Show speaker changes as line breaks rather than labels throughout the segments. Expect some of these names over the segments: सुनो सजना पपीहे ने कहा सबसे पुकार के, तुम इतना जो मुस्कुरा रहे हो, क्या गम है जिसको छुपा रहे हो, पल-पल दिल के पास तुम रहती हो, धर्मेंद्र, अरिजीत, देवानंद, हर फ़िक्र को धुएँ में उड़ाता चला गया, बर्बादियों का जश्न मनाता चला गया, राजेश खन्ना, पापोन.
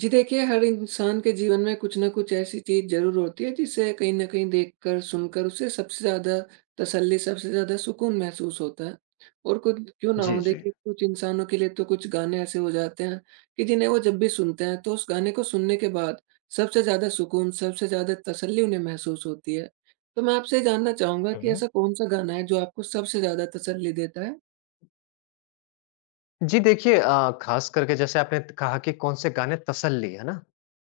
जी देखिए, हर इंसान के जीवन में कुछ न कुछ ऐसी चीज़ ज़रूर होती है जिसे कहीं न कहीं देखकर, सुनकर उसे सबसे ज़्यादा तसल्ली, सबसे ज़्यादा सुकून महसूस होता है। और खुद क्यों ना
जी,
हो
जी।
देखिए, कुछ इंसानों के लिए तो कुछ गाने ऐसे हो जाते हैं कि जिन्हें वो जब भी सुनते हैं तो उस गाने को सुनने के बाद सबसे ज़्यादा सुकून, सबसे ज़्यादा तसल्ली उन्हें महसूस होती है। तो मैं आपसे जानना चाहूँगा
हुँ,
कि
हुँ।
ऐसा कौन-सा गाना है जो आपको सबसे ज़्यादा तसल्ली देता है?
जी देखिए, ख़ास करके जैसे आपने त कहा कि कौन से गाने तसल्ली, है ना?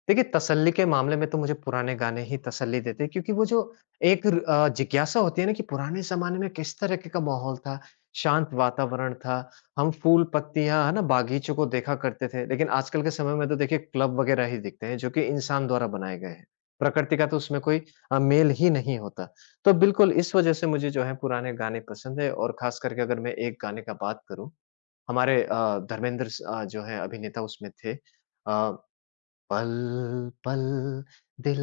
देखिए तसल्ली के मामले में तो मुझे पुराने गाने ही तसल्ली देते हैं क्योंकि वो जो एक जिज्ञासा होती है ना कि पुराने ज़माने में किस तरीके का माहौल था, शांत वातावरण था, हम फूल-पत्तियाँ, है ना, बागीचों को देखा करते थे। लेकिन आजकल के समय में तो देखिए क्लब वग़ैरह ही दिखते हैं, जो कि इंसान द्वारा बनाए गए हैं। प्रकृति का तो उसमें कोई मेल ही नहीं होता। तो बिल्कुल इस वज़ह से मुझे जो है पुराने गाने पसंद है और ख़ास करके अगर मैं एक गाने का बात करूँ, हमारे धर्मेंद्र जो है अभिनेता उसमें थे। पल-पल दिल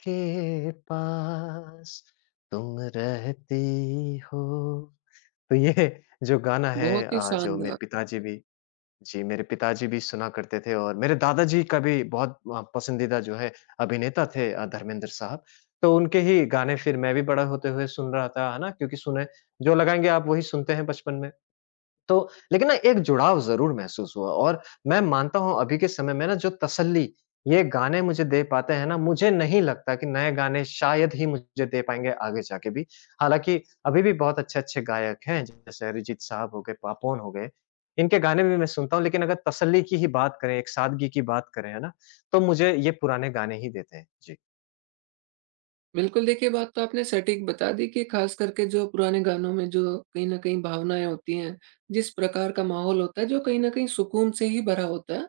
के पास तुम रहती हो। तो ये जो गाना है,
बहुत ही
जो मेरे
शानदार।
पिताजी भी जी, मेरे पिताजी भी सुना करते थे और मेरे दादाजी का भी बहुत पसंदीदा जो है अभिनेता थे धर्मेंद्र साहब। तो उनके ही गाने फिर मैं भी बड़ा होते हुए सुन रहा था, है ना? क्योंकि सुने जो लगाएँगे आप वही सुनते हैं बचपन में। तो लेकिन ना एक जुड़ाव ज़रूर महसूस हुआ और मैं मानता हूँ अभी के समय में ना जो तसल्ली ये गाने मुझे दे पाते हैं ना, मुझे नहीं लगता कि नए गाने शायद ही मुझे दे पाएँगे आगे जाके भी। हालाँकि अभी भी बहुत अच्छे-अच्छे गायक हैं, जैसे अरिजीत साहब हो गए, पापोन हो गए, इनके गाने भी मैं सुनता हूँ लेकिन अगर तसल्ली की ही बात करें, एक सादगी की बात करें, है ना? तो मुझे ये पुराने गाने ही देते हैं। जी।
बिल्कुल, देखिए बात तो आपने सटीक बता दी कि ख़ास करके जो पुराने गानों में जो कहीं न कहीं भावनाएँ होती हैं, जिस प्रकार का माहौल होता है, जो कहीं न कहीं सुकून से ही भरा होता है।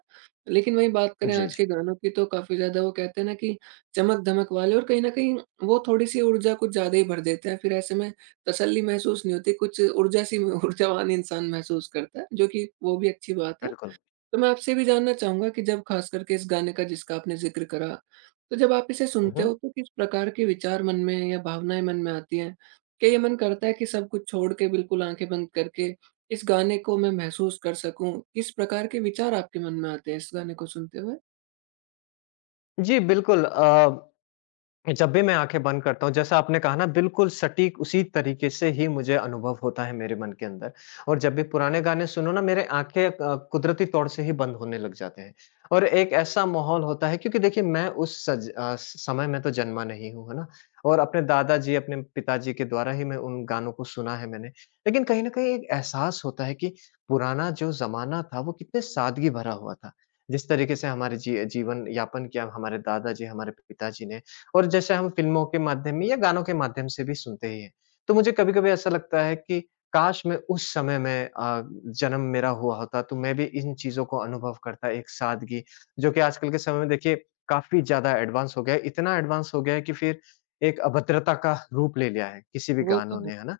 लेकिन वहीं बात करें
जी,
आज के
जी।
गानों की, तो काफ़ी ज़्यादा वो कहते हैं ना कि चमक-धमक वाले, और कहीं न कहीं वो थोड़ी-सी ऊर्जा कुछ ज़्यादा ही भर देते हैं। फिर ऐसे में तसल्ली महसूस नहीं होती, कुछ ऊर्जा सी, ऊर्जावान इंसान महसूस करता है, जो कि वो भी अच्छी बात है।
बिल्कुल।
तो मैं आपसे भी जानना चाहूँगा कि जब ख़ास करके इस गाने का जिसका आपने ज़िक्र करा, तो जब आप इसे
हुँ,
सुनते
हुँ।
हो तो किस प्रकार के विचार मन में या भावनाएँ मन में आती हैं? क्या ये मन करता है कि सब कुछ छोड़ के बिल्कुल आँखें बंद करके इस गाने को मैं महसूस कर सकूँ? किस प्रकार के विचार आपके मन में आते हैं इस गाने को सुनते हुए?
जी, बिल्कुल। जब भी मैं आँखें बंद करता हूँ, जैसा आपने कहा ना, बिल्कुल सटीक उसी तरीके से ही मुझे अनुभव होता है मेरे मन के अंदर। और जब भी पुराने गाने सुनो ना, मेरे आँखें क कुदरती तौर से ही बंद होने लग जाते हैं। और एक ऐसा माहौल होता है क्योंकि देखिए मैं उस समय में तो जन्मा नहीं हूँ, है ना? और अपने दादाजी, अपने पिताजी के द्वारा ही मैं उन गानों को सुना है मैंने। लेकिन कहीं न कहीं एक एहसास होता है कि पुराना जो ज़माना था वो कितने सादगी भरा हुआ था। जिस तरीके से हमारे जीवन यापन किया हमारे दादाजी, हमारे पिताजी ने और जैसे हम फ़िल्मों के माध्यम में या गानों के माध्यम से भी सुनते ही हैं। तो मुझे कभी-कभी ऐसा लगता है कि काश मैं उस समय में जन्म मेरा हुआ होता तो मैं भी इन चीज़ों को अनुभव करता, एक सादगी, जो कि आजकल के समय में देखिए काफ़ी ज़्यादा एडवांस हो गया है। इतना एडवांस हो गया है कि फिर एक अभद्रता का रूप ले लिया है किसी भी
वो तो
गानों ने,
है।
है ना?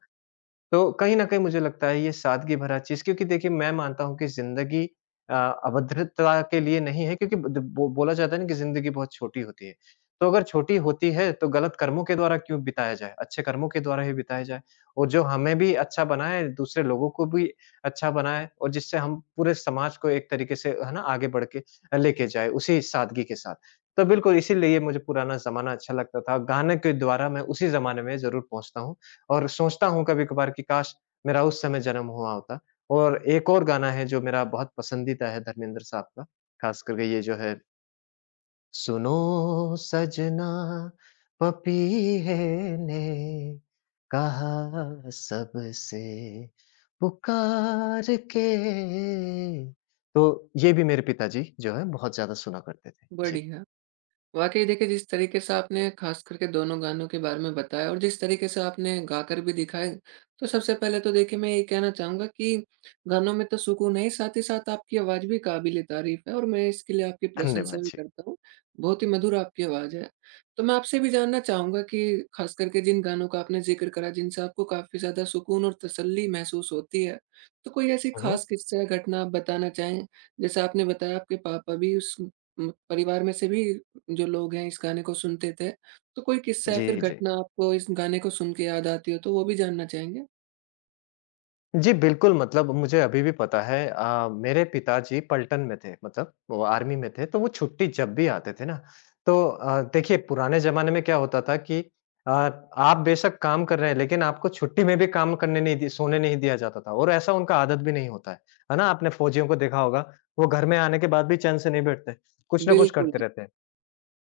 तो कहीं न कहीं मुझे लगता है ये सादगी भरा चीज़ क्योंकि देखिए मैं मानता हूँ कि ज़िंदगी अ, अभद्रता के लिए नहीं है, क्योंकि ब द बो बोला जाता है ना कि ज़िंदगी बहुत छोटी होती है। तो अगर छोटी होती है तो गलत कर्मों के द्वारा क्यों बिताया जाए, अच्छे कर्मों के द्वारा ही बिताया जाए, और जो हमें भी अच्छा बनाए, दूसरे लोगों को भी अच्छा बनाए और जिससे हम पूरे समाज को एक तरीके से है ना आगे बढ़ के लेके जाए उसी सादगी के साथ। तो बिल्कुल इसीलिए मुझे पुराना ज़माना अच्छा लगता था। गाने के द्वारा मैं उसी ज़माने में ज़रूर पहुँचता हूँ और सोचता हूँ कभी-कभार कि काश! मेरा उस समय जन्म हुआ होता। और एक और गाना है जो मेरा बहुत पसंदीदा है धर्मेंद्र साहब का, ख़ास करके ये जो है सुनो सजना पपीहे ने कहा सबसे पुकार के। तो ये भी मेरे पिताजी जो है बहुत ज़्यादा सुना करते थे। जी,
बढ़िया। वाक़ई देखिए, जिस तरीके से आपने ख़ास करके दोनों गानों के बारे में बताया और जिस तरीके से आपने गाकर भी दिखाए, तो सबसे पहले तो देखिए मैं ये कहना चाहूँगा कि गानों में तो सुकून है ही साथ आपकी आवाज़ भी काबिल-ए-तारीफ़ है, और मैं इसके लिए आपकी
धन्यवाद
प्रशंसा भी
जी।
करता हूँ। बहुत ही मधुर आपकी आवाज़ है। तो मैं आपसे भी जानना चाहूँगा कि ख़ास करके जिन गानों का आपने ज़िक्र करा, जिनसे आपको काफ़ी ज़्यादा सुकून और तसल्ली महसूस होती है, तो कोई ऐसी
हुँ, हुँ।
ख़ास किस्सा या घटना आप बताना चाहें? जैसे आपने बताया आपके पापा भी उस परिवार में से भी जो लोग हैं इस गाने को सुनते थे। तो कोई किस्सा या फिर
जी, जी।
घटना आपको इस गाने को सुन के याद आती हो, तो वो भी जानना चाहेंगे?
जी, बिल्कुल। मतलब मुझे अभी भी पता है, मेरे पिताजी पलटन में थे, मतलब वो आर्मी में थे, तो वो छुट्टी जब भी आते थे ना, तो देखिए पुराने ज़माने में क्या होता था कि आप बेशक काम कर रहे हैं लेकिन आपको छुट्टी में भी काम करने नहीं दि सोने नहीं दिया जाता था और ऐसा उनका आदत भी नहीं होता है ना? आपने फौजियों को देखा होगा, वो घर में आने के बाद भी चैन से नहीं बैठते, कुछ ना कुछ
बिल्कुल।
करते रहते हैं।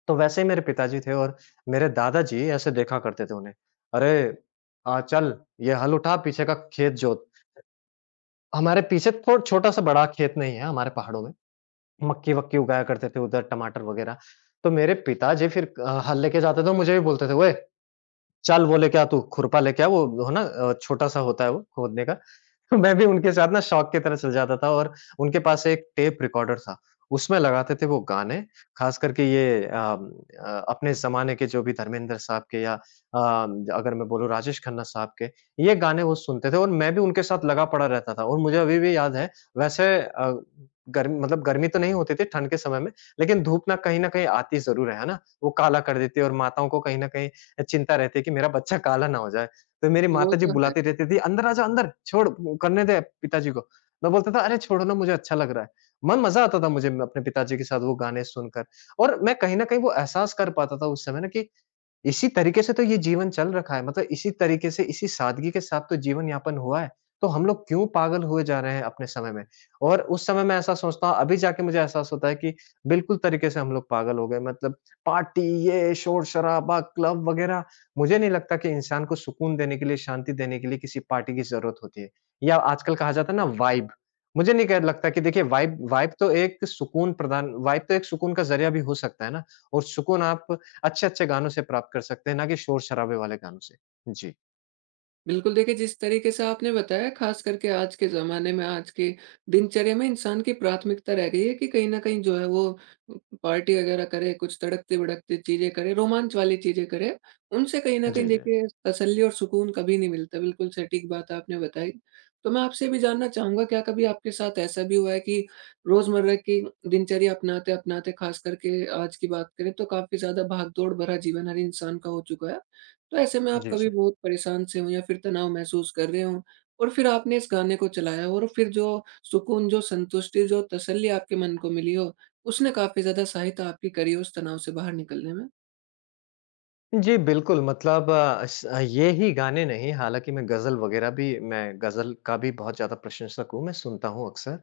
तो वैसे ही मेरे पिताजी थे और मेरे दादाजी ऐसे देखा करते थे उन्हें, "अरे! चल ये हल उठा, पीछे का खेत जोत।" हमारे पीछे थोड़ छोटा-सा बड़ा खेत नहीं है हमारे पहाड़ों में। मक्की-वक्की उगाया करते थे उधर, टमाटर वगैरह। तो मेरे पिताजी फिर हल लेके जाते थे, मुझे भी बोलते थे, "ओए! चल वो लेके आ तू, खुरपा लेके आ वो हो ना छोटा-सा होता है वो खोदने का।" तो मैं भी उनके साथ ना शौक की तरह चल जाता था और उनके पास एक टेप रिकॉर्डर था। उसमें लगाते थे वो गाने, खास करके ये अपने ज़माने के जो भी धर्मेंद्र साहब के या अगर मैं बोलूँ राजेश खन्ना साहब के, ये गाने वो सुनते थे और मैं भी उनके साथ लगा पड़ा रहता था और मुझे अभी भी याद है, वैसे गर्मी मतलब गर्मी तो नहीं होती थी ठंड के समय में, लेकिन धूप ना कहीं न कहीं आती ज़रूर है ना? वो काला कर देती है और माताओं को कहीं न कहीं चिंता रहती है कि मेरा बच्चा काला ना हो जाए। तो मेरी
वो
माताजी
तो है।
बुलाती रहती थी, "अंदर आजा अंदर, छोड़ करने दे पिताजी को।" मैं बोलता था, "अरे छोड़ो ना, मुझे अच्छा लग रहा है।" मन मज़ा आता था मुझे अपने पिताजी के साथ वो गाने सुनकर और मैं कहीं न कहीं वो एहसास कर पाता था उस समय ना कि इसी तरीके से तो ये जीवन चल रखा है, मतलब इसी तरीके से, इसी सादगी के साथ तो जीवन यापन हुआ है, तो हम लोग क्यों पागल हुए जा रहे हैं अपने समय में? और उस समय मैं ऐसा सोचता हूँ, अभी जाके मुझे एहसास होता है कि बिल्कुल तरीके से हम लोग पागल हो गए, मतलब पार्टी, ये शोर-शराबा, क्लब वगैरह, मुझे नहीं लगता कि इंसान को सुकून देने के लिए, शांति देने के लिए किसी पार्टी की ज़रूरत होती है, या आजकल कहा जाता है ना वाइब, मुझे नहीं क लगता कि देखिए वाइब वाइब तो एक सुकून प्रदान वाइब तो एक सुकून का ज़रिया भी हो सकता है ना, और सुकून आप अच्छे-अच्छे गानों से प्राप्त कर सकते हैं, ना कि शोर-शराबे वाले गानों से। जी।
बिल्कुल देखिए, जिस तरीके से आपने बताया ख़ास करके आज के ज़माने में, आज के दिनचर्या में इंसान की प्राथमिकता रह गई है कि कहीं न कहीं जो है वो पार्टी वग़ैरह करे, कुछ तड़कती-भड़कती चीज़ें करे, रोमांच वाली चीज़ें करे। उनसे कहीं न
जी,
कहीं
जी।
देखिए तसल्ली और सुकून कभी नहीं मिलता। बिल्कुल सटीक बात आपने बताई। तो मैं आपसे ये भी जानना चाहूँगा, क्या कभी आपके साथ ऐसा भी हुआ है कि रोज़मर्रा की दिनचर्या अपनाते-अपनाते, ख़ास करके आज की बात करें तो काफ़ी ज़्यादा भागदौड़ भरा जीवन हर इंसान का हो चुका है? तो ऐसे में आप
जी,
कभी
जी।
बहुत परेशान से हों या फिर तनाव महसूस कर रहे हों, और फिर आपने इस गाने को चलाया और फिर जो सुकून, जो संतुष्टि, जो तसल्ली आपके मन को मिली हो, उसने काफ़ी ज़्यादा सहायता आपकी करी हो उस तनाव से बाहर निकलने में?
जी, बिल्कुल। मतलब ये ही गाने नहीं, हालाँकि मैं गज़ल का भी बहुत ज़्यादा प्रशंसक हूँ, मैं सुनता हूँ अक्सर।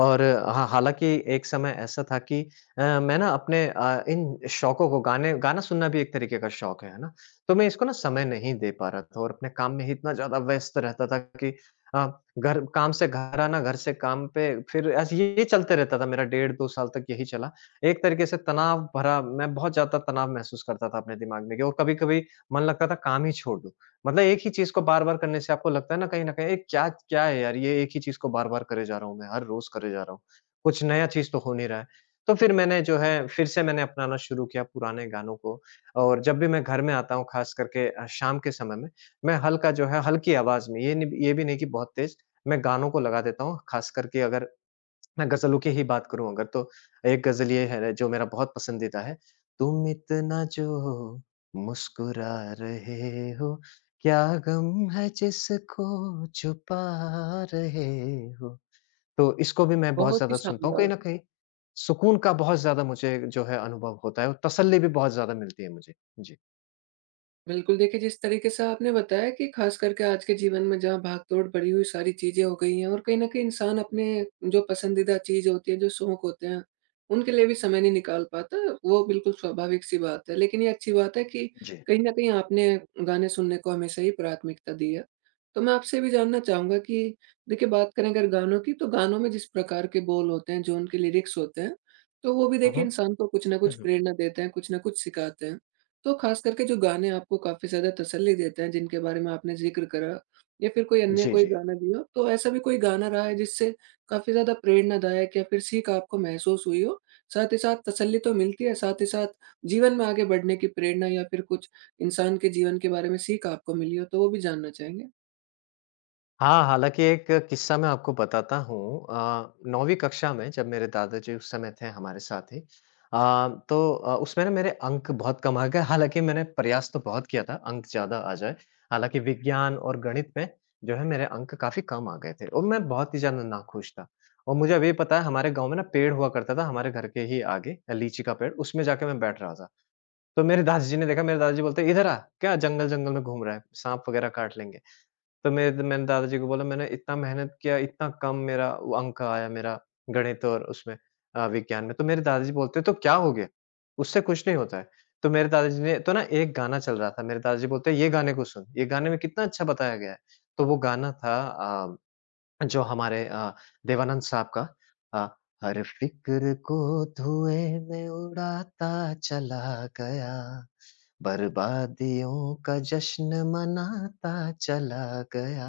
और हाँ, हालाँकि एक समय ऐसा था कि मैं ना अपने इन शौकों को, गाने गाना सुनना भी एक तरीके का शौक है ना? तो मैं इसको ना समय नहीं दे पा रहा था और अपने काम में ही इतना ज़्यादा व्यस्त रहता था कि अ, घर काम से घर आना, घर से काम पे, फिर ऐसे ये चलते रहता था मेरा। डेढ़ 2 साल तक यही चला। एक तरीके से तनाव भरा, मैं बहुत ज़्यादा तनाव महसूस करता था अपने दिमाग में कि, और कभी-कभी मन लगता था काम ही छोड़ दूँ। मतलब एक ही चीज़ को बार-बार करने से आपको लगता है ना कहीं न कहीं, "ये क्या क्या है यार? ये एक ही चीज़ को बार-बार करे जा रहा हूँ मैं, हर रोज़ करे जा रहा हूँ। कुछ नया चीज़ तो हो नहीं रहा है।" तो फिर मैंने जो है, फिर से मैंने अपनाना शुरू किया पुराने गानों को, और जब भी मैं घर में आता हूँ ख़ास करके शाम के समय में, मैं हल्का जो है हल्की आवाज़ में, ये भी नहीं कि बहुत तेज़, मैं गानों को लगा देता हूँ। ख़ास करके अगर मैं गज़लों की ही बात करूँ अगर, तो एक गज़ल ये है जो मेरा बहुत पसंदीदा है। तुम इतना जो मुस्कुरा रहे हो, क्या गम है जिसको छुपा रहे हो। तो इसको भी मैं बहुत
बहुत ही
ज़्यादा सुनता हूँ, कहीं
शानदार।
न कहीं सुकून का बहुत ज़्यादा मुझे जो है अनुभव होता है और तसल्ली भी बहुत ज़्यादा मिलती है मुझे। जी।
बिल्कुल, देखिए जिस तरीके से आपने बताया कि ख़ास करके आज के जीवन में जहाँ भाग-दौड़ बढ़ी हुई सारी चीज़ें हो गई हैं, और कहीं न कहीं इंसान अपने जो पसंदीदा चीज़ होती है, जो शौक होते हैं, उनके लिए भी समय नहीं निकाल पाता, वो बिल्कुल स्वाभाविक-सी बात है। लेकिन ये अच्छी बात है कि
जी।
कहीं न कहीं आपने गाने सुनने को हमेशा ही प्राथमिकता दी है। तो मैं आपसे ये भी जानना चाहूँगा कि देखिए बात करें अगर गानों की, तो गानों में जिस प्रकार के बोल होते हैं, जो उनके लिरिक्स होते हैं, तो वो भी
हुँ, हुँ।
देखिए इंसान को कुछ न
हुँ,
कुछ
हुँ।
प्रेरणा देते हैं, कुछ न कुछ सिखाते हैं। तो खास करके जो गाने आपको काफ़ी ज़्यादा तसल्ली देते हैं, जिनके बारे में आपने ज़िक्र करा, या फिर कोई अन्य
जी,
कोई
जी।
गाना भी हो, तो ऐसा भी कोई गाना रहा है जिससे काफ़ी ज़्यादा प्रेरणादायक या फिर सीख आपको महसूस हुई हो? साथ ही साथ तसल्ली तो मिलती है, साथ ही साथ जीवन में आगे बढ़ने की प्रेरणा या फिर कुछ इंसान के जीवन के बारे में सीख आपको मिली हो, तो वो भी जानना चाहेंगे?
हाँ, हालाँकि एक किस्सा मैं आपको बताता हूँ। 9वीं कक्षा में जब मेरे दादाजी उस समय थे हमारे साथ ही, उसमें ना मेरे अंक बहुत कम आ गए। हालाँकि मैंने प्रयास तो बहुत किया था अंक ज़्यादा आ जाए। हालाँकि विज्ञान और गणित में जो है मेरे अंक काफ़ी कम आ गए थे और मैं बहुत ही ज़्यादा नाखुश था। और मुझे अभी पता है, हमारे गाँव में ना पेड़ हुआ करता था हमारे घर के ही आगे, लीची का पेड़, उसमें जाके मैं बैठ रहा था। तो मेरे दादाजी ने देखा, मेरे दादाजी बोलते हैं, "इधर आ, क्या जंगल-जंगल में घूम रहा है? साँप वगैरह काट लेंगे।" तो मेरे मैंने दादाजी को बोला मैंने इतना मेहनत किया, इतना कम मेरा वो अंक आया मेरा गणित और उसमें विज्ञान में। तो मेरे दादाजी बोलते हैं, "तो क्या हो गया? उससे कुछ नहीं होता है।" तो मेरे दादाजी ने तो ना एक गाना चल रहा था, मेरे दादाजी बोलते हैं, "ये गाने को सुन, ये गाने में कितना अच्छा बताया गया है।" तो वो गाना था जो हमारे देवानंद साहब का अ, हर फ़िक्र को धुएँ में उड़ाता चला गया, बर्बादियों का जश्न मनाता चला गया।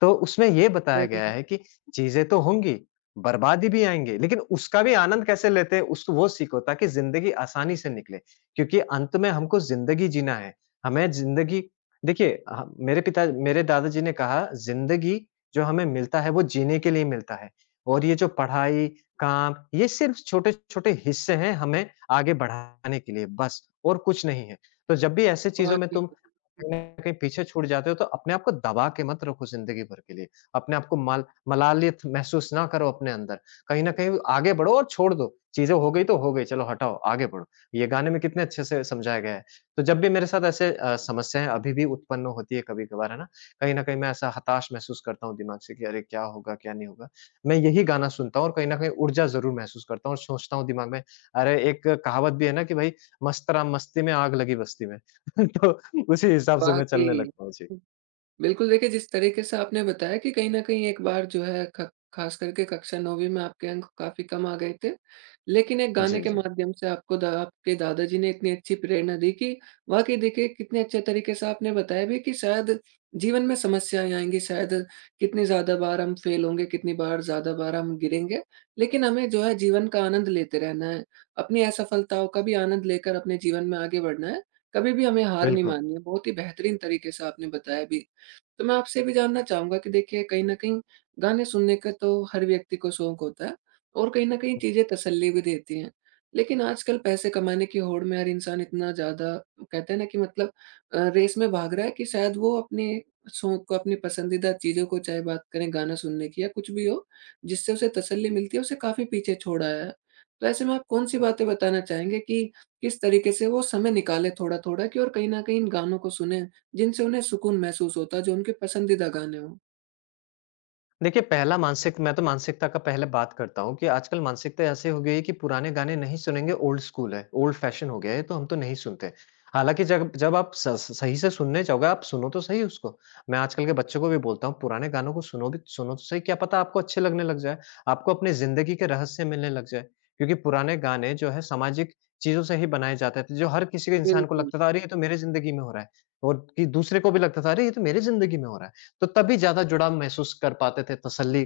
तो उसमें ये बताया गया
बढ़िया,
है कि चीज़ें तो होंगी, बर्बादी भी आएँगे, लेकिन उसका भी आनंद कैसे लेते हैं उसको वो सीखो ताकि ज़िंदगी आसानी से निकले। क्योंकि अंत में हमको ज़िंदगी जीना है, हमें ज़िंदगी देखिए ह मेरे पिता मेरे दादाजी ने कहा ज़िंदगी जो हमें मिलता है वो जीने के लिए मिलता है और ये जो पढ़ाई, काम ये सिर्फ़ छोटे-छोटे हिस्से हैं हमें आगे बढ़ाने के लिए बस और कुछ नहीं है। तो जब भी ऐसे चीज़ों में
वाक़ई,
तुम कहीं न कहीं पीछे छूट जाते हो, तो अपने आप को दबा के मत रखो ज़िंदगी भर के लिए। अपने आप को मल मलालित महसूस ना करो अपने अंदर। कहीं न कहीं आगे बढ़ो और छोड़ दो। चीज़ें हो गई तो हो गई, चलो हटाओ, आगे बढ़ो। ये गाने में कितने अच्छे से समझाया गया है। तो जब भी मेरे साथ ऐसे समस्याएँ अभी भी उत्पन्न होती है कभी-कभार, है ना? कहीं न कहीं मैं ऐसा हताश महसूस करता हूँ दिमाग से कि अरे! क्या होगा, क्या नहीं होगा? मैं यही गाना सुनता हूँ और कहीं न कहीं ऊर्जा ज़रूर महसूस करता हूँ और सोचता हूँ दिमाग में, अरे! एक कहावत भी है ना कि भई मस्त राम मस्ती में, आग लगी बस्ती में। तो उसी हिसाब से मैं चलने
वाक़ई।
लगता हूँ। जी।
बिल्कुल, देखिए जिस तरीके से आपने बताया कि कहीं न कहीं एक बार जो है ख ख़ास करके कक्षा 9वीं में आपके अंक काफ़ी कम आ गए थे। लेकिन एक गाने
जी,
के
जी।
माध्यम से आपको दा आपके दादाजी ने इतनी अच्छी प्रेरणा दी कि वाक़ई देखिए कितने अच्छे तरीके से आपने बताया भी कि शायद जीवन में समस्याएँ आएँगी, शायद कितनी ज़्यादा बार हम फ़ेल होंगे, कितनी बार ज़्यादा बार हम गिरेंगे। लेकिन हमें जो है जीवन का आनंद लेते रहना है, अपनी असफलताओं का भी आनंद लेकर अपने जीवन में आगे बढ़ना है, कभी भी हमें हार नहीं
बिल्कुल।
माननी है। बहुत ही बेहतरीन तरीके से आपने बताया भी। तो मैं आपसे भी जानना चाहूँगा कि देखिए कहीं न कहीं गाने सुनने का तो हर व्यक्ति को शौक होता है और कहीं न कहीं
हुँ।
चीज़ें तसल्ली भी देती हैं। लेकिन आजकल पैसे कमाने की होड़ में हर इंसान इतना ज़्यादा, कहते हैं ना कि मतलब रेस में भाग रहा है, कि शायद वो अपने शौक को, अपनी पसंदीदा चीज़ों को, चाहे बात करें गाना सुनने की या कुछ भी हो, जिससे उसे तसल्ली मिलती है, उसे काफ़ी पीछे छोड़ आया है। तो ऐसे में आप कौन-सी बातें बताना चाहेंगे कि किस तरीके से वो समय निकालें थोड़ा-थोड़ा, कि और कहीं न कहीं इन गानों को सुनें? जिनसे उन्हें सुकून महसूस होता है, जो उनके पसंदीदा गाने हों।
देखिए, पहला मानसिक मैं तो मानसिकता का पहले बात करता हूँ कि आजकल मानसिकता ऐसी हो गई है कि पुराने गाने नहीं सुनेंगे, ओल्ड स्कूल है, ओल्ड फैशन हो गया है, तो हम तो नहीं सुनते। हालाँकि जब जब आप स स सही से सुनने जाओगे, आप सुनो तो सही उसको। मैं आजकल के बच्चों को भी बोलता हूँ, पुराने गानों को सुनो भी सुनो तो सही, क्या पता आपको अच्छे लगने लग जाए, आपको अपनी ज़िंदगी के रहस्य मिलने लग जाए। क्योंकि पुराने गाने जो है सामाजिक चीज़ों से ही बनाए जाते थे, जो हर किसी के इंसान को
बिल्कुल,
लगता था, "अरे! ये तो मेरे ज़िंदगी में हो रहा है।" और कि दूसरे को भी लगता था, "अरे! ये तो मेरे ज़िंदगी में हो रहा है।" तो तभी ज़्यादा जुड़ाव महसूस कर पाते थे, तसल्ली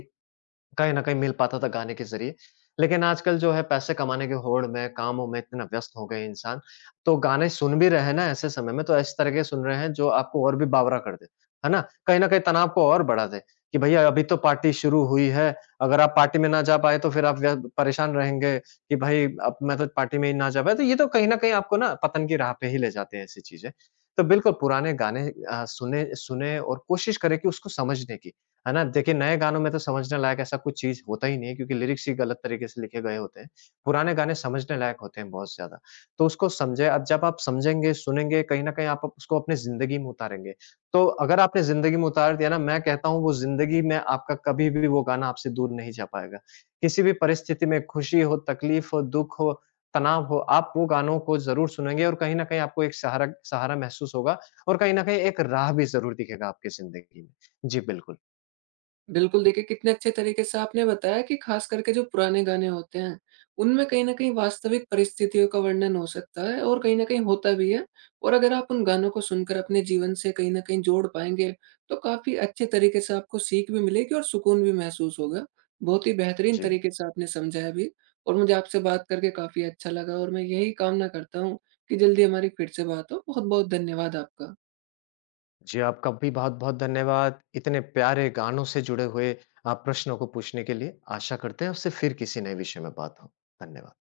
कहीं न कहीं मिल पाता था गाने के ज़रिए। लेकिन आजकल जो है पैसे कमाने की होड़ में, कामों में इतना व्यस्त हो गए इंसान, तो गाने सुन भी रहे हैं ना ऐसे समय में, तो इस तरह के सुन रहे हैं जो आपको और भी बावरा कर दे। है ना? कहीं न कहीं तनाव को और बढ़ा दे कि भैया अभी तो पार्टी शुरू हुई है, अगर आप पार्टी में ना जा पाए तो फिर आप व्य परेशान रहेंगे कि भाई अब मैं तो पार्टी में ही ना जा पाया। तो ये तो कहीं न कहीं आपको ना पतन की राह पे ही ले जाते हैं ऐसी चीज़ें। तो बिल्कुल पुराने गाने सुने सुने और कोशिश करें कि उसको समझने की। है ना? देखिए, नए गानों में तो समझने लायक ऐसा कुछ चीज़ होता ही नहीं है क्योंकि लिरिक्स ही गलत तरीके से लिखे गए होते हैं। पुराने गाने समझने लायक होते हैं बहुत ज़्यादा। तो उसको समझे अब जब आप समझेंगे, सुनेंगे, कहीं न कहीं आप उसको अपनी ज़िंदगी में उतारेंगे। तो अगर आपने ज़िंदगी में उतार दिया ना, मैं कहता हूँ वो ज़िंदगी में आपका कभी भी वो गाना आपसे दूर नहीं जा पाएगा। किसी भी परिस्थिति में खुशी हो, तकलीफ हो, दुःख हो, तनाव हो, आप वो गानों को ज़रूर सुनेंगे और कहीं न कहीं आपको एक सहारा सहारा महसूस होगा और कहीं न कहीं एक राह भी ज़रूर दिखेगा आपकी ज़िंदगी में। जी, बिल्कुल।
बिल्कुल देखिए कितने अच्छे तरीके से आपने बताया कि ख़ास करके जो पुराने गाने होते हैं, उनमें कहीं न कहीं वास्तविक परिस्थितियों का वर्णन हो सकता है और कहीं न कहीं होता भी है। और अगर आप उन गानों को सुनकर अपने जीवन से कहीं न कहीं जोड़ पाएँगे, तो काफ़ी अच्छे तरीके से आपको सीख भी मिलेगी और सुकून भी महसूस होगा। बहुत ही बेहतरीन
जी।
तरीके से आपने समझाया भी, और मुझे आपसे बात करके काफ़ी अच्छा लगा, और मैं यही कामना करता हूँ कि जल्दी हमारी फिर से बात हो। बहुत-बहुत धन्यवाद आपका।
जी, आपका भी बहुत-बहुत धन्यवाद, इतने प्यारे गानों से जुड़े हुए प्रश्नों को पूछने के लिए। आशा करते हैं आपसे फिर किसी नए विषय में बात हो। धन्यवाद।